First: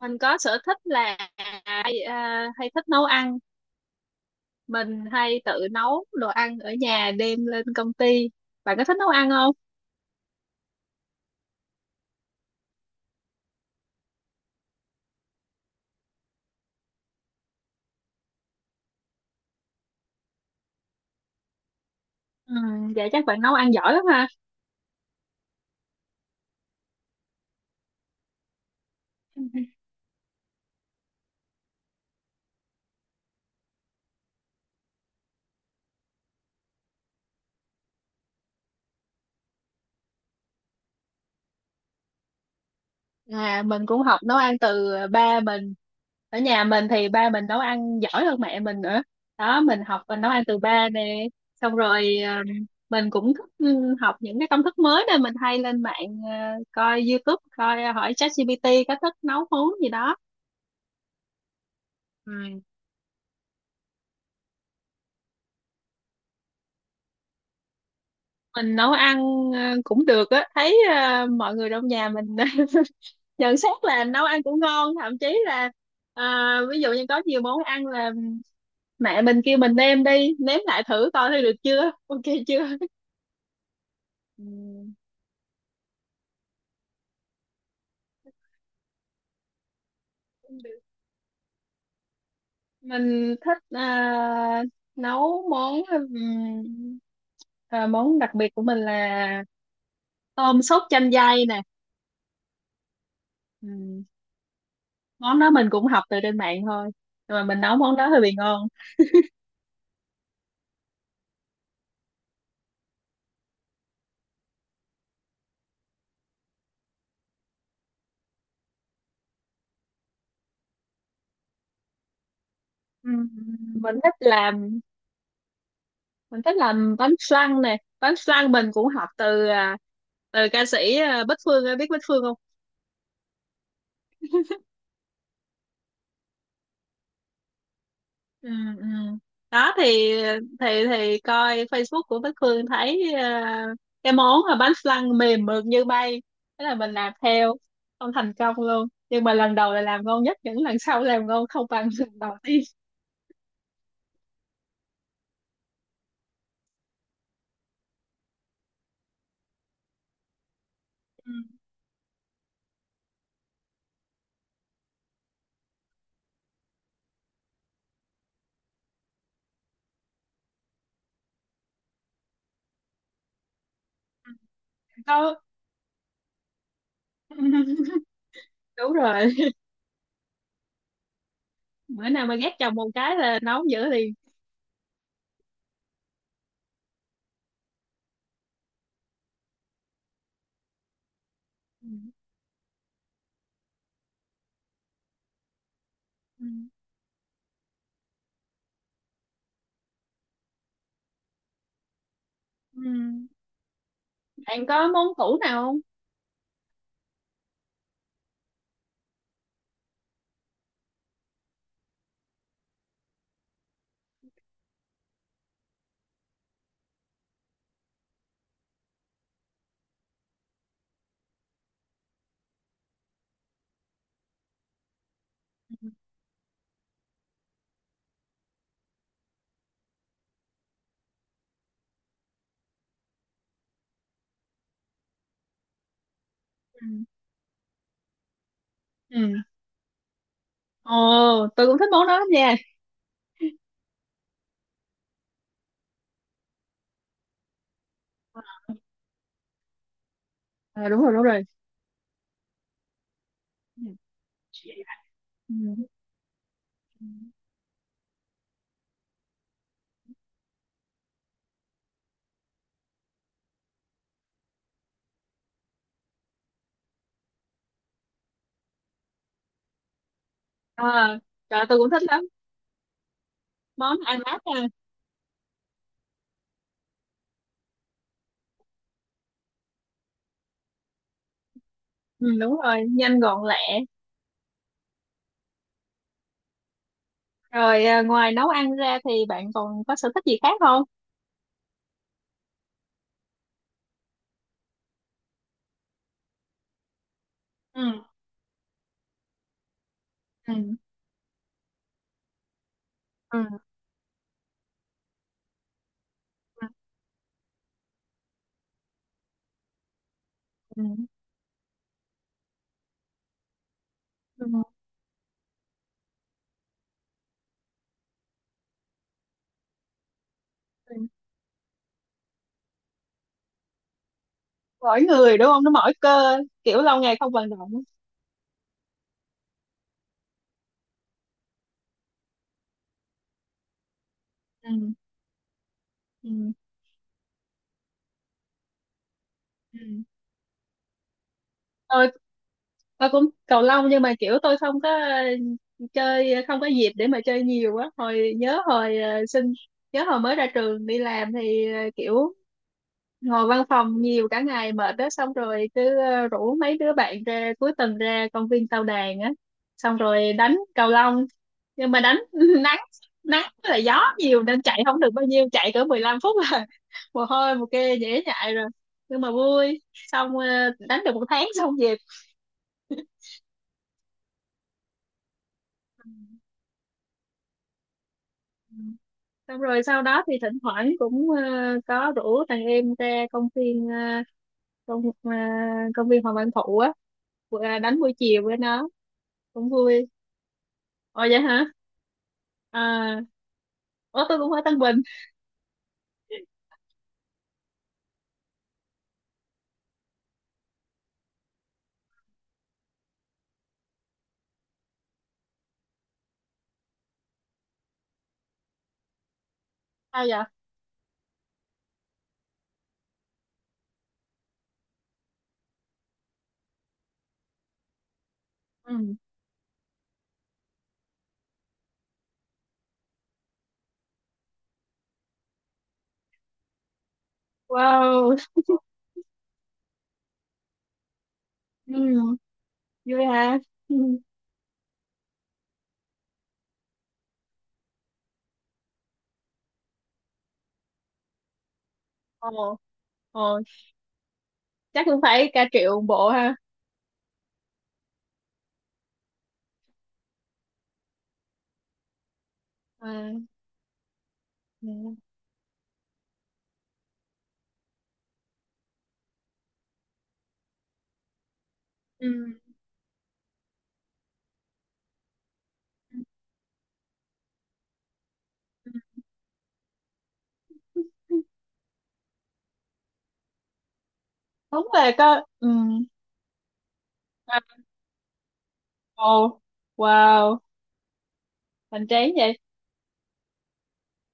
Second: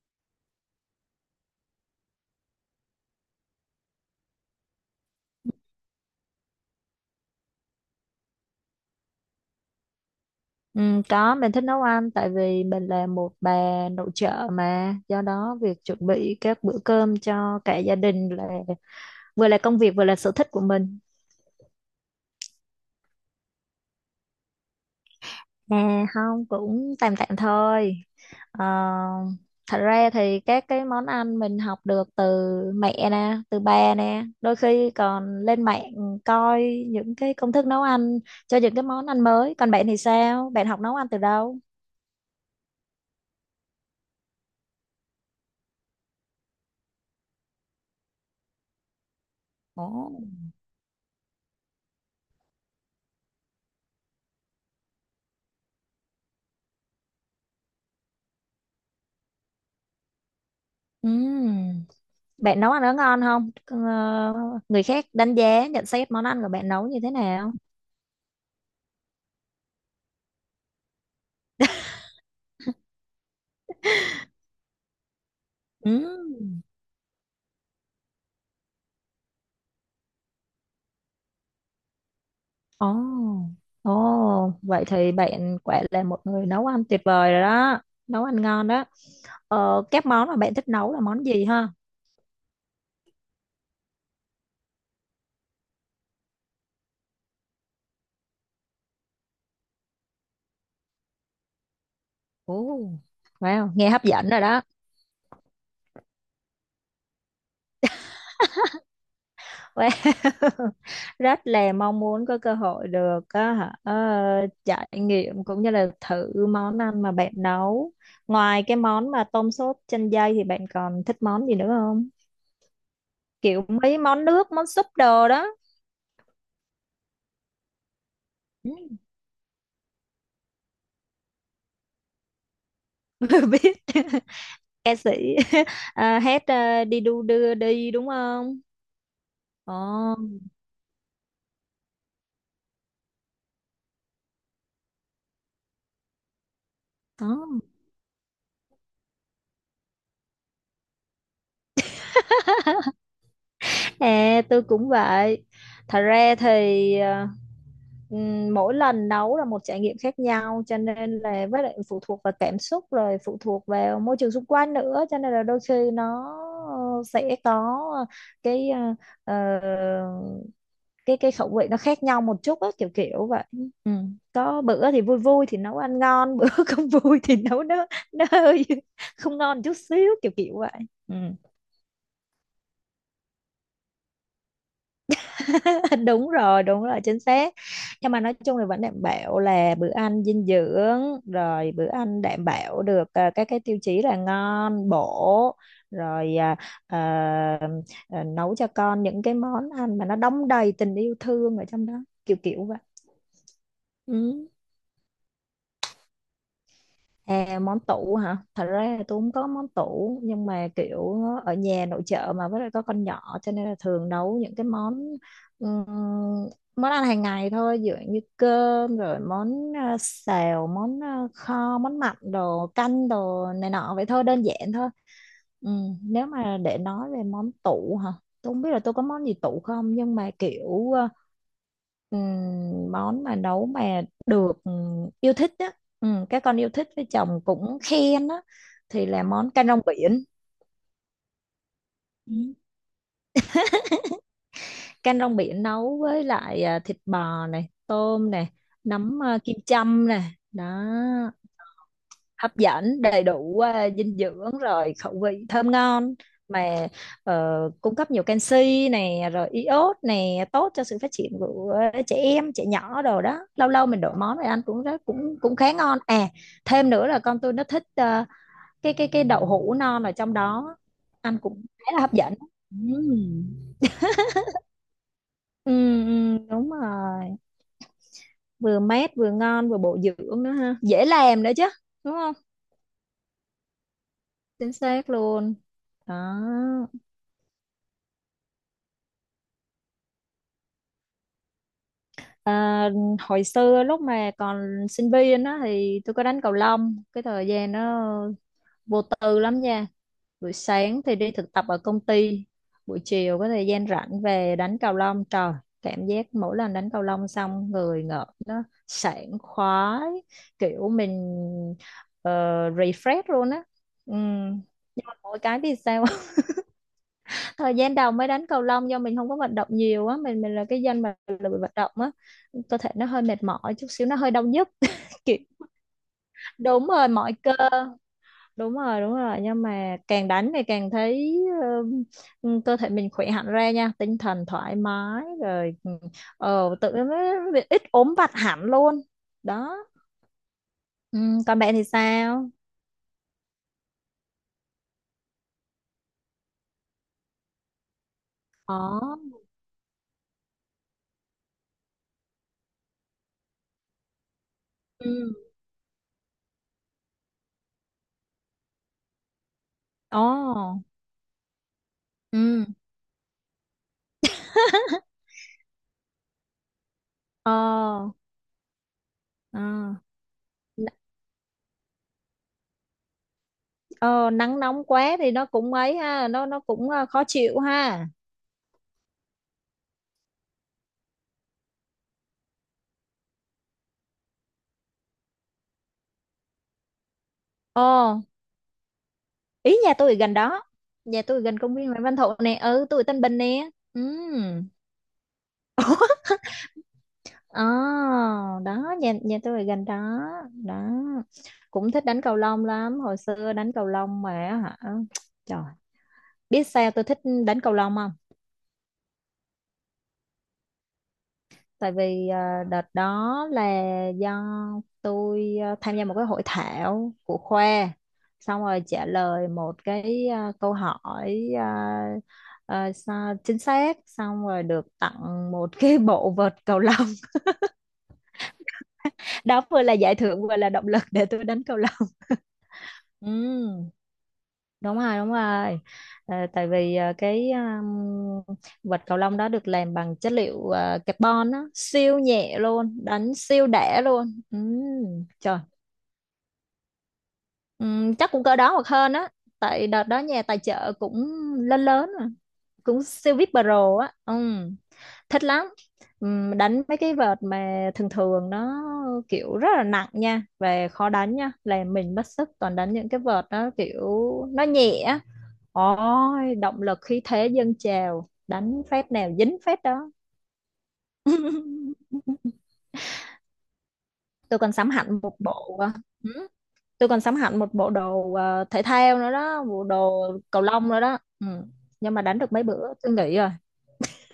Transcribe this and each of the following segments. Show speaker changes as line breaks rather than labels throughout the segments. Mình có sở thích là hay thích nấu ăn. Mình hay tự nấu đồ ăn ở nhà đem lên công ty. Bạn có thích nấu ăn không?
Ừ, có mình thích nấu ăn tại vì mình là một bà nội trợ mà do đó việc chuẩn bị các bữa cơm cho cả gia đình là vừa là công việc vừa là sở thích của mình.
Ừ, vậy chắc bạn nấu ăn giỏi lắm ha.
Không cũng tạm tạm thôi. Ờ, Thật ra thì các cái món ăn mình học được từ mẹ nè, từ ba nè, đôi khi còn lên mạng coi những cái công thức nấu ăn cho những cái món ăn mới. Còn bạn thì sao? Bạn học nấu ăn từ đâu?
À, mình cũng học nấu ăn từ ba mình. Ở nhà mình thì ba mình nấu ăn giỏi hơn mẹ mình nữa. Đó, mình
Ồ.
học và nấu ăn từ ba nè. Xong rồi, mình cũng thích học những cái công thức mới nên mình hay lên mạng, coi YouTube, coi, hỏi ChatGPT có thích nấu món gì đó.
Ừ.
Ừ.
Bạn nấu ăn nó ngon không? Ờ, Người khác đánh giá, nhận xét món ăn của bạn nấu như thế nào?
Mình nấu ăn cũng được á, thấy mọi người trong nhà mình nhận xét là nấu ăn cũng ngon, thậm chí là
Ừ.
ờ, ví dụ như có nhiều món ăn là mẹ mình kêu mình nêm đi nếm lại thử coi thấy được chưa ok chưa.
Ồ,
Ừ,
ồ, vậy thì bạn quả là một người nấu ăn tuyệt vời rồi đó, nấu ăn ngon đó. Các món mà bạn
cũng
thích
được.
nấu là món gì ha?
Mình thích nấu món, ờ, món đặc biệt của mình là tôm sốt chanh dây nè.
Ồ, wow, nghe
Ừm,
hấp dẫn rồi đó.
Món đó mình cũng học từ trên mạng thôi, nhưng mà mình nấu món đó hơi bị ngon.
Wow. Rất là mong muốn có cơ hội được á hả, trải nghiệm cũng như là thử món ăn mà bạn nấu. Ngoài cái món mà tôm sốt chanh dây thì bạn còn thích món gì nữa không?
Ừm,
Kiểu
mình
mấy
thích
món nước, món
làm
súp đồ đó.
mình thích làm bánh flan nè, bánh flan mình
Ừ,
cũng học từ ca sĩ, Bích Phương, em biết Bích Phương không?
biết ca sĩ. Hát, đi đu đưa đi đúng
Ừ,
không?
ừ. Đó thì
Ồ,
coi Facebook của Bích Phương thấy, cái món là bánh flan mềm mượt như bay. Thế là mình làm
đó.
theo không thành công luôn, nhưng mà lần đầu là làm ngon nhất, những lần sau làm ngon không bằng lần đầu tiên.
À, tôi cũng vậy. Thật ra thì mỗi lần nấu là một trải nghiệm khác nhau, cho nên
Ừ.
là với lại phụ thuộc vào cảm xúc, rồi phụ thuộc vào môi trường xung quanh nữa, cho nên là đôi khi nó sẽ có cái ờ, cái khẩu vị nó khác nhau một chút á, kiểu kiểu vậy. Ừ. Có bữa thì vui
Có.
vui thì nấu ăn ngon, bữa không vui thì nấu nó nó hơi
Đúng rồi,
không ngon chút xíu, kiểu kiểu vậy. Ừ.
bữa nào mà ghét chồng một cái là nấu dữ liền.
Đúng rồi, đúng rồi, chính xác. Nhưng mà nói chung là vẫn đảm bảo là bữa ăn dinh dưỡng, rồi
Ừ.
bữa ăn đảm bảo được các cái tiêu chí là ngon bổ, rồi
Ừ.
ờ, ờ, nấu cho con những cái món ăn mà nó đong đầy tình yêu thương ở trong đó, kiểu kiểu vậy.
Ừ.
Ừ.
Bạn có món tủ nào không?
À, món tủ hả? Thật ra là tôi không có món tủ, nhưng mà kiểu ở nhà nội trợ mà với lại có con nhỏ cho nên là thường nấu những cái món ừm, món ăn hàng ngày thôi, ví dụ như cơm, rồi món xào, món kho, món mặn đồ, canh đồ này nọ vậy thôi, đơn giản thôi. Ừ, nếu mà để nói về món tủ hả? Tôi không biết là tôi có món gì tủ không, nhưng mà kiểu món mà nấu mà được yêu thích á, các con yêu
Ừ.
thích, với chồng cũng khen á, thì
Ừ.
là món canh rong biển.
Ồ, tôi cũng thích món đó lắm nha.
Ừ. Canh rong biển nấu với lại thịt bò này, tôm này, nấm kim châm này. Đó.
À, đúng rồi, đúng rồi.
Hấp dẫn, đầy đủ dinh dưỡng, rồi khẩu vị thơm
Ừ.
ngon mà cung cấp nhiều canxi này, rồi iốt này, tốt cho sự phát triển của trẻ em, trẻ nhỏ đồ đó. Lâu lâu mình đổi món này ăn cũng rất cũng cũng khá ngon à. Thêm nữa là con tôi nó thích cái đậu hũ non ở trong đó,
À,
ăn cũng
trời, tôi cũng
khá là
thích
hấp
lắm.
dẫn. Ừm.
Món ăn mát nha.
Ừ, ừ, đúng rồi, vừa mát vừa ngon vừa bổ dưỡng nữa ha, dễ làm nữa chứ, đúng
Ừ,
không?
đúng rồi, nhanh gọn lẹ.
Chính xác luôn. Đó.
Rồi, ngoài nấu ăn ra thì bạn còn có sở thích gì khác không?
À, hồi xưa lúc mà còn sinh viên đó thì tôi có đánh cầu lông, cái thời gian
Ừ.
nó vô tư lắm nha. Buổi
Ừ.
sáng thì đi thực tập ở công ty, buổi
Ừ.
chiều có thời gian rảnh về đánh cầu lông. Trời, cảm giác mỗi
Ừ.
lần đánh cầu lông xong người ngợp nó sảng khoái,
Ừ.
kiểu mình ờ, refresh luôn á. Ừ.
Ừ.
Nhưng mà mỗi cái thì sao, thời gian đầu mới đánh cầu lông do mình không có vận động nhiều á, mình là cái dân
Ừ.
mà lười vận động á, cơ thể nó hơi mệt mỏi chút xíu, nó hơi đau nhức,
Mỗi
kiểu.
người đúng không, nó mỏi cơ. Kiểu
Đúng
lâu
rồi,
ngày không
mỏi
vận
cơ.
động.
Đúng rồi, đúng rồi. Nhưng mà càng đánh thì càng thấy cơ thể mình khỏe hẳn ra nha, tinh thần thoải
Ừ.
mái, rồi
Ừ.
tự nó ít ốm vặt hẳn luôn. Đó.
Ừ.
Còn bạn thì
tôi
sao?
tôi cũng cầu lông, nhưng mà kiểu tôi không có chơi, không có dịp để mà chơi nhiều á, hồi nhớ
Ồ.
hồi ờ, sinh nhớ hồi mới ra trường đi làm thì kiểu ngồi văn phòng nhiều cả ngày mệt
Ừ.
đó, xong rồi cứ rủ mấy đứa bạn ra cuối tuần ra công viên Tao Đàn á. Xong rồi đánh
Ồ.
cầu lông, nhưng mà đánh
Ừ.
nắng, nắng với lại gió nhiều nên chạy không được bao nhiêu, chạy cỡ 15 phút là mồ
Ờ.
hôi mồ kê dễ nhại rồi. Nhưng mà
Ờ.
vui. Xong đánh được một tháng xong về.
Ờ, Nắng nóng quá thì nó cũng ấy ha, nó cũng khó chịu ha.
Xong rồi sau đó thì thỉnh thoảng cũng có rủ thằng em ra công viên, công ờ, công viên Hoàng Văn Thụ á. Đánh buổi
Ờ,
chiều với nó. Cũng
Ý nhà
vui.
tôi ở gần đó.
Ồ
Nhà
vậy
tôi gần
hả?
công viên Nguyễn Văn Thụ nè, ừ, tôi ở
À,
Tân Bình nè. Ừ.
ủa, tôi cũng ở Tân Bình.
Ờ, Đó, nhà nhà tôi ở gần đó. Đó. Cũng thích đánh cầu lông lắm, hồi xưa đánh cầu lông mà, hả? Trời, biết sao tôi thích đánh cầu lông không?
Sao vậy?
Tại vì đợt đó là do tôi tham gia một cái hội thảo của khoa, xong rồi trả
Ừ.
lời một cái câu hỏi, chính xác, xong rồi được tặng một cái bộ vợt cầu lông.
Wow.
Đó vừa là giải thưởng vừa là động lực để tôi đánh cầu
Ừ.
lông.
Vui
Ừ,
hả? Ừ.
đúng rồi, đúng rồi. Tại vì cái vợt cầu lông đó được làm bằng chất liệu carbon á, siêu nhẹ
Ồ,
luôn, đánh
ồ,
siêu đẻ luôn.
chắc cũng phải
Trời.
cả triệu một bộ ha.
Chắc cũng cỡ đó hoặc hơn á, tại đợt đó nhà tài trợ cũng lớn lớn mà, cũng
À,
siêu vip pro á.
dạ.
Thích lắm. Đánh mấy cái vợt mà thường thường nó kiểu rất là nặng nha, về khó đánh nha, làm mình mất
Ừ.
sức. Toàn đánh những cái vợt nó kiểu nó nhẹ. Ôi, động lực khí thế dâng trào, đánh phép nào dính phép đó.
Ừ.
Tôi còn
Đúng
sắm
là
hẳn một
có. Ừ.
bộ ờ, ừ, tôi còn sắm hẳn
À,
một bộ đồ thể thao nữa
ồ,
đó, bộ đồ
wow,
cầu lông nữa đó. Ừ.
hoành
Nhưng mà
tráng
đánh được
vậy.
mấy bữa tôi nghỉ rồi.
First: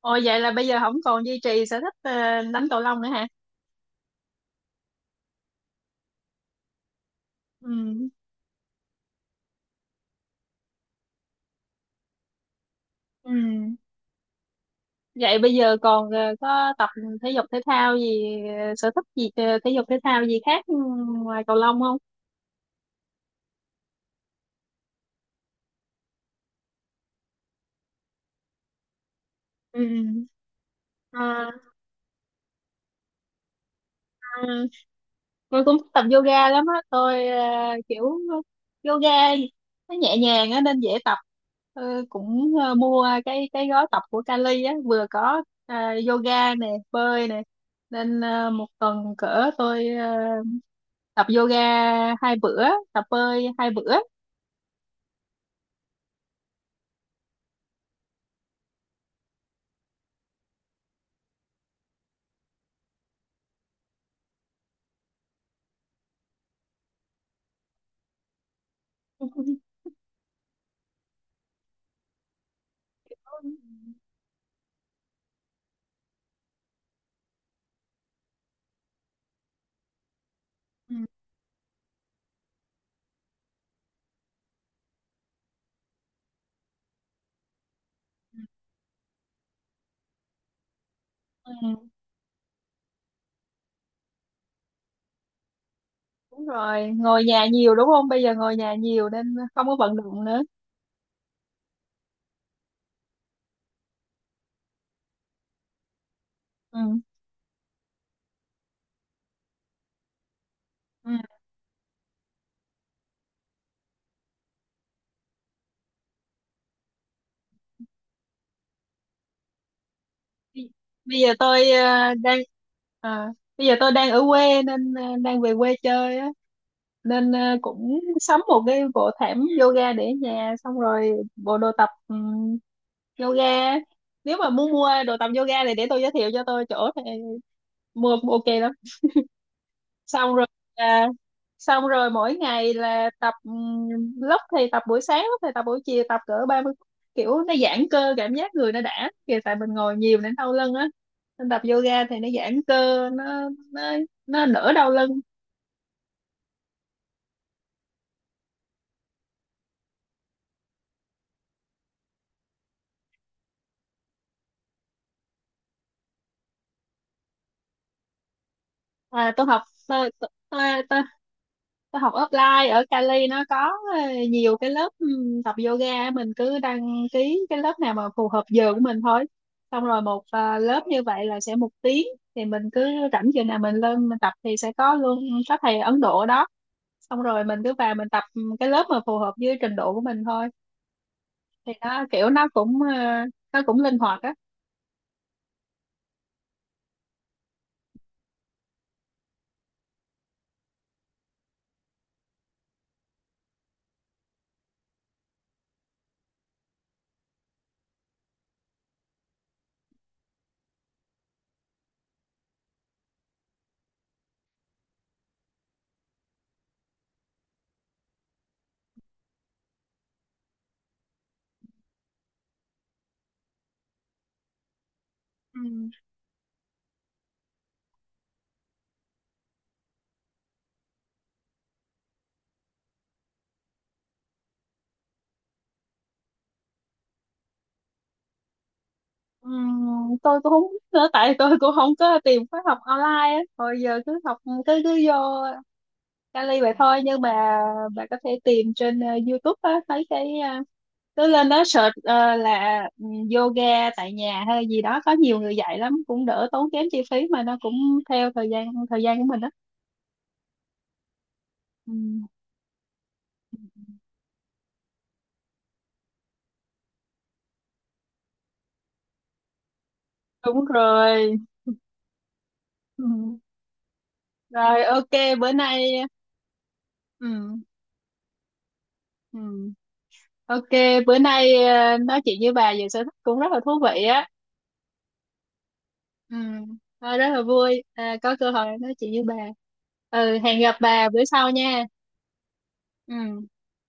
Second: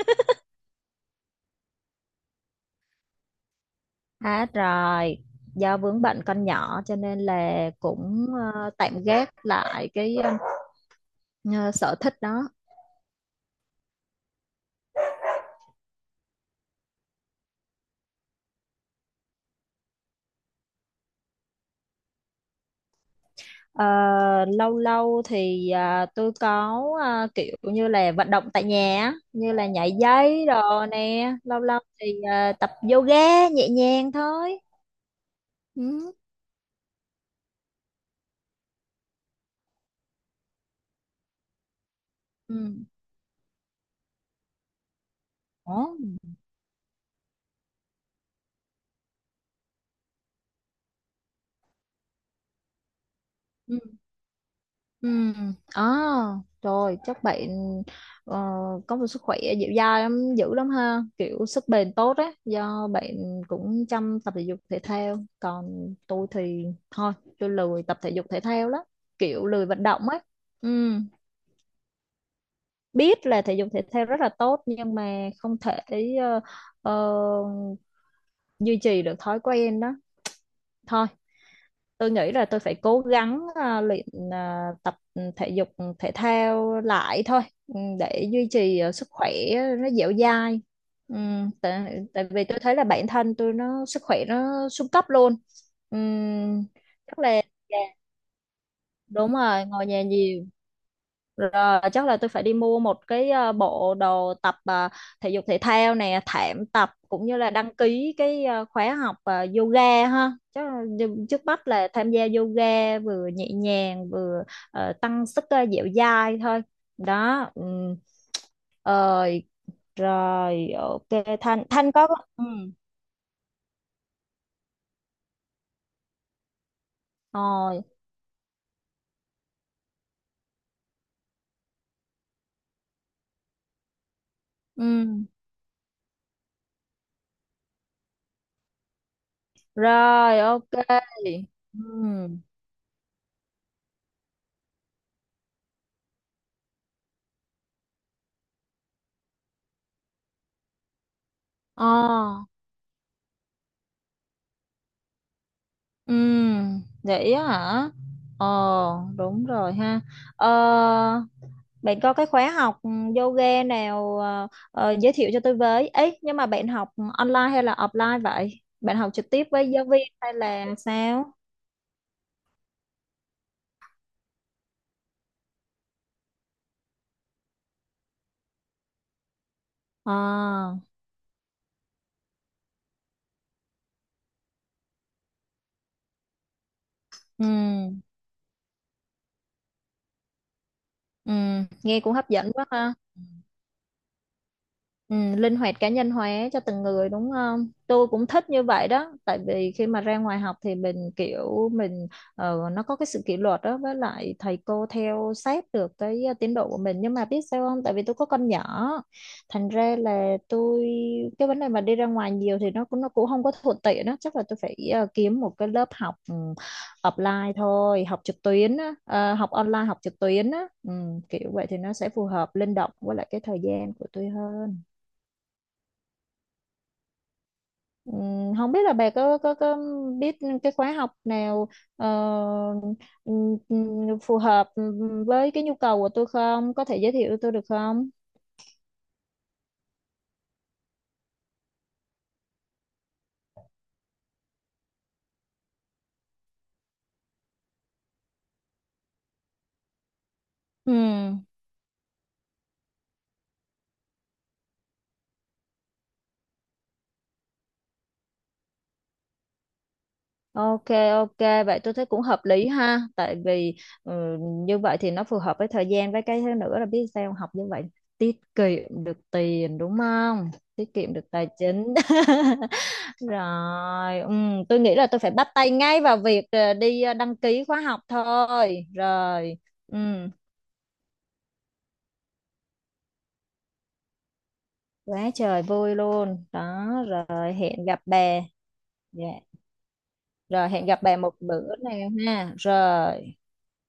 Ồ, vậy là bây giờ không còn duy trì sở thích đánh cầu lông nữa hả?
Hết rồi, do vướng bệnh con nhỏ cho nên là
Ừ.
cũng tạm gác lại cái ờ, sở thích đó.
Ừ. Vậy bây giờ còn có tập thể dục thể thao gì, sở thích gì, thể dục thể thao gì khác, ngoài cầu lông không?
Ờ, Lâu lâu thì tôi có kiểu như là vận động tại nhà á, như là nhảy dây đồ nè, lâu
Ừ.
lâu thì tập yoga nhẹ nhàng thôi.
À, tôi cũng thích tập
Ừ.
yoga lắm á, tôi kiểu yoga nó nhẹ nhàng á nên dễ tập. Ờ, cũng
Ừ.
mua cái gói tập của Cali á, vừa có
Ủa?
yoga nè, bơi nè, nên một tuần cỡ tôi tập yoga 2 bữa, tập bơi hai
Ừ.
bữa
Ừ. à, Trời, chắc bạn ờ, có một sức khỏe dẻo dai lắm, dữ lắm ha, kiểu sức bền tốt á, do bạn cũng chăm tập thể dục thể thao. Còn tôi thì thôi, tôi lười tập thể dục thể thao lắm, kiểu lười vận động ấy. Ừ, biết là thể dục thể thao rất là tốt nhưng mà không thể ờ, ờ, duy trì được thói quen đó.
Ừ,
Thôi, tôi nghĩ là tôi phải cố gắng luyện ờ, tập thể dục thể thao lại thôi, ừ, để duy trì sức khỏe nó dẻo dai. Ừ,
ừ,
tại vì tôi thấy là bản thân tôi nó sức khỏe nó xuống cấp luôn. Ừ,
đúng rồi,
chắc
ngồi
là
nhà nhiều đúng không, bây giờ ngồi nhà nhiều
đúng
nên
rồi,
không có
ngồi
vận
nhà
động nữa.
nhiều, rồi chắc là tôi phải đi mua một cái bộ đồ tập thể dục thể thao nè, thảm tập,
Ừ.
cũng như là đăng ký cái khóa học yoga ha. Chắc là
Ừ.
trước mắt là tham gia yoga, vừa nhẹ nhàng vừa tăng sức dẻo dai thôi. Đó. Ừ. Rồi.
bây
Rồi, ok.
bây giờ
Thanh
tôi
Thanh có.
ờ, đang
Ừ.
ờ, Bây giờ tôi đang ở quê nên đang về quê chơi á, nên
Rồi.
cũng sắm một cái bộ thảm yoga để ở nhà, xong rồi bộ đồ tập yoga. Nếu mà muốn mua
Ừ.
đồ tập yoga thì để tôi giới thiệu cho, tôi chỗ thì mua ok lắm. Xong
Rồi,
rồi
ok.
là,
Ừ.
xong rồi mỗi ngày là tập, lúc thì tập buổi sáng, lúc thì tập buổi chiều, tập cỡ 30 phút. Kiểu nó giãn cơ, cảm giác người nó đã kìa, tại mình ngồi nhiều nên đau lưng á, nên tập
Ờ.
yoga thì nó giãn cơ, nó đỡ đau lưng.
Ừ, vậy á hả? Ờ, Đúng rồi ha. Ờ, Bạn có cái khóa học yoga nào giới thiệu cho tôi với? Ấy, nhưng mà bạn học online hay là offline vậy? Bạn học trực
À, tôi
tiếp
học
với giáo viên
tôi, tôi,
hay là
tôi,
sao?
tôi học offline ở Cali, nó có ờ, nhiều cái lớp tập yoga, mình cứ đăng ký cái lớp nào mà phù hợp giờ của mình thôi. Xong rồi
Ờ.
một lớp như vậy là sẽ một tiếng, thì mình cứ rảnh giờ nào mình lên mình tập thì sẽ có luôn. Có thầy Ấn Độ ở đó, xong rồi
Ừ.
mình cứ vào mình tập cái lớp mà phù hợp với trình độ của mình thôi. Thì
Nghe
nó
cũng hấp
kiểu nó
dẫn quá
cũng
ha.
nó cũng linh hoạt á.
Ừ, linh hoạt cá nhân hóa cho từng người đúng không? Tôi cũng thích như vậy đó, tại vì khi mà ra ngoài học thì mình kiểu mình nó có cái sự kỷ luật đó, với lại thầy cô theo sát được cái tiến độ của mình. Nhưng mà biết sao không? Tại vì tôi có con nhỏ, thành ra là tôi, cái vấn đề mà đi ra ngoài nhiều thì nó cũng không có thuận tiện đó, chắc là tôi phải kiếm một cái lớp học ừ, offline thôi, học trực tuyến á, học online, học trực tuyến á, ừ, kiểu vậy thì nó sẽ phù hợp linh động với lại cái thời gian của tôi hơn.
Ừ.
Không biết là bà có biết cái khóa học nào ờ, phù hợp với cái nhu cầu của tôi không? Có thể giới thiệu tôi được không?
Tôi cũng không biết nữa, tại tôi cũng không có tìm khóa học online á, hồi giờ cứ học, cứ cứ vô Cali vậy thôi, nhưng mà bạn có thể tìm trên YouTube á, mấy cái, uh, cứ
Ừm.
lên đó search là, yoga tại nhà hay gì đó, có nhiều người dạy lắm, cũng đỡ tốn kém chi phí mà nó cũng theo thời gian, thời gian của mình đó.
Ok, ok, vậy
Ừ,
tôi thấy cũng hợp lý ha, tại vì ừ, như vậy thì nó phù hợp với thời gian, với cái thứ nữa là biết sao không? Học như vậy tiết kiệm được tiền, đúng không?
đúng
Tiết kiệm được
rồi.
tài chính.
Ừ.
Rồi, tôi
Rồi,
nghĩ là
ok.
tôi phải bắt
Bữa
tay ngay
nay.
vào việc đi đăng
Ừ,
ký khóa học thôi. Rồi,
ừ.
ừ,
Ok, bữa nay nói chuyện với bà về sở thích cũng rất là thú vị á.
quá trời vui
Ừ.
luôn. Đó,
Rất là
rồi
vui,
hẹn gặp
có
bè.
cơ hội nói chuyện với
Dạ.
bà. Ừ, hẹn
Rồi
gặp
hẹn gặp
bà
bè
bữa
một
sau
bữa
nha.
nào ha. Rồi.
Ừ.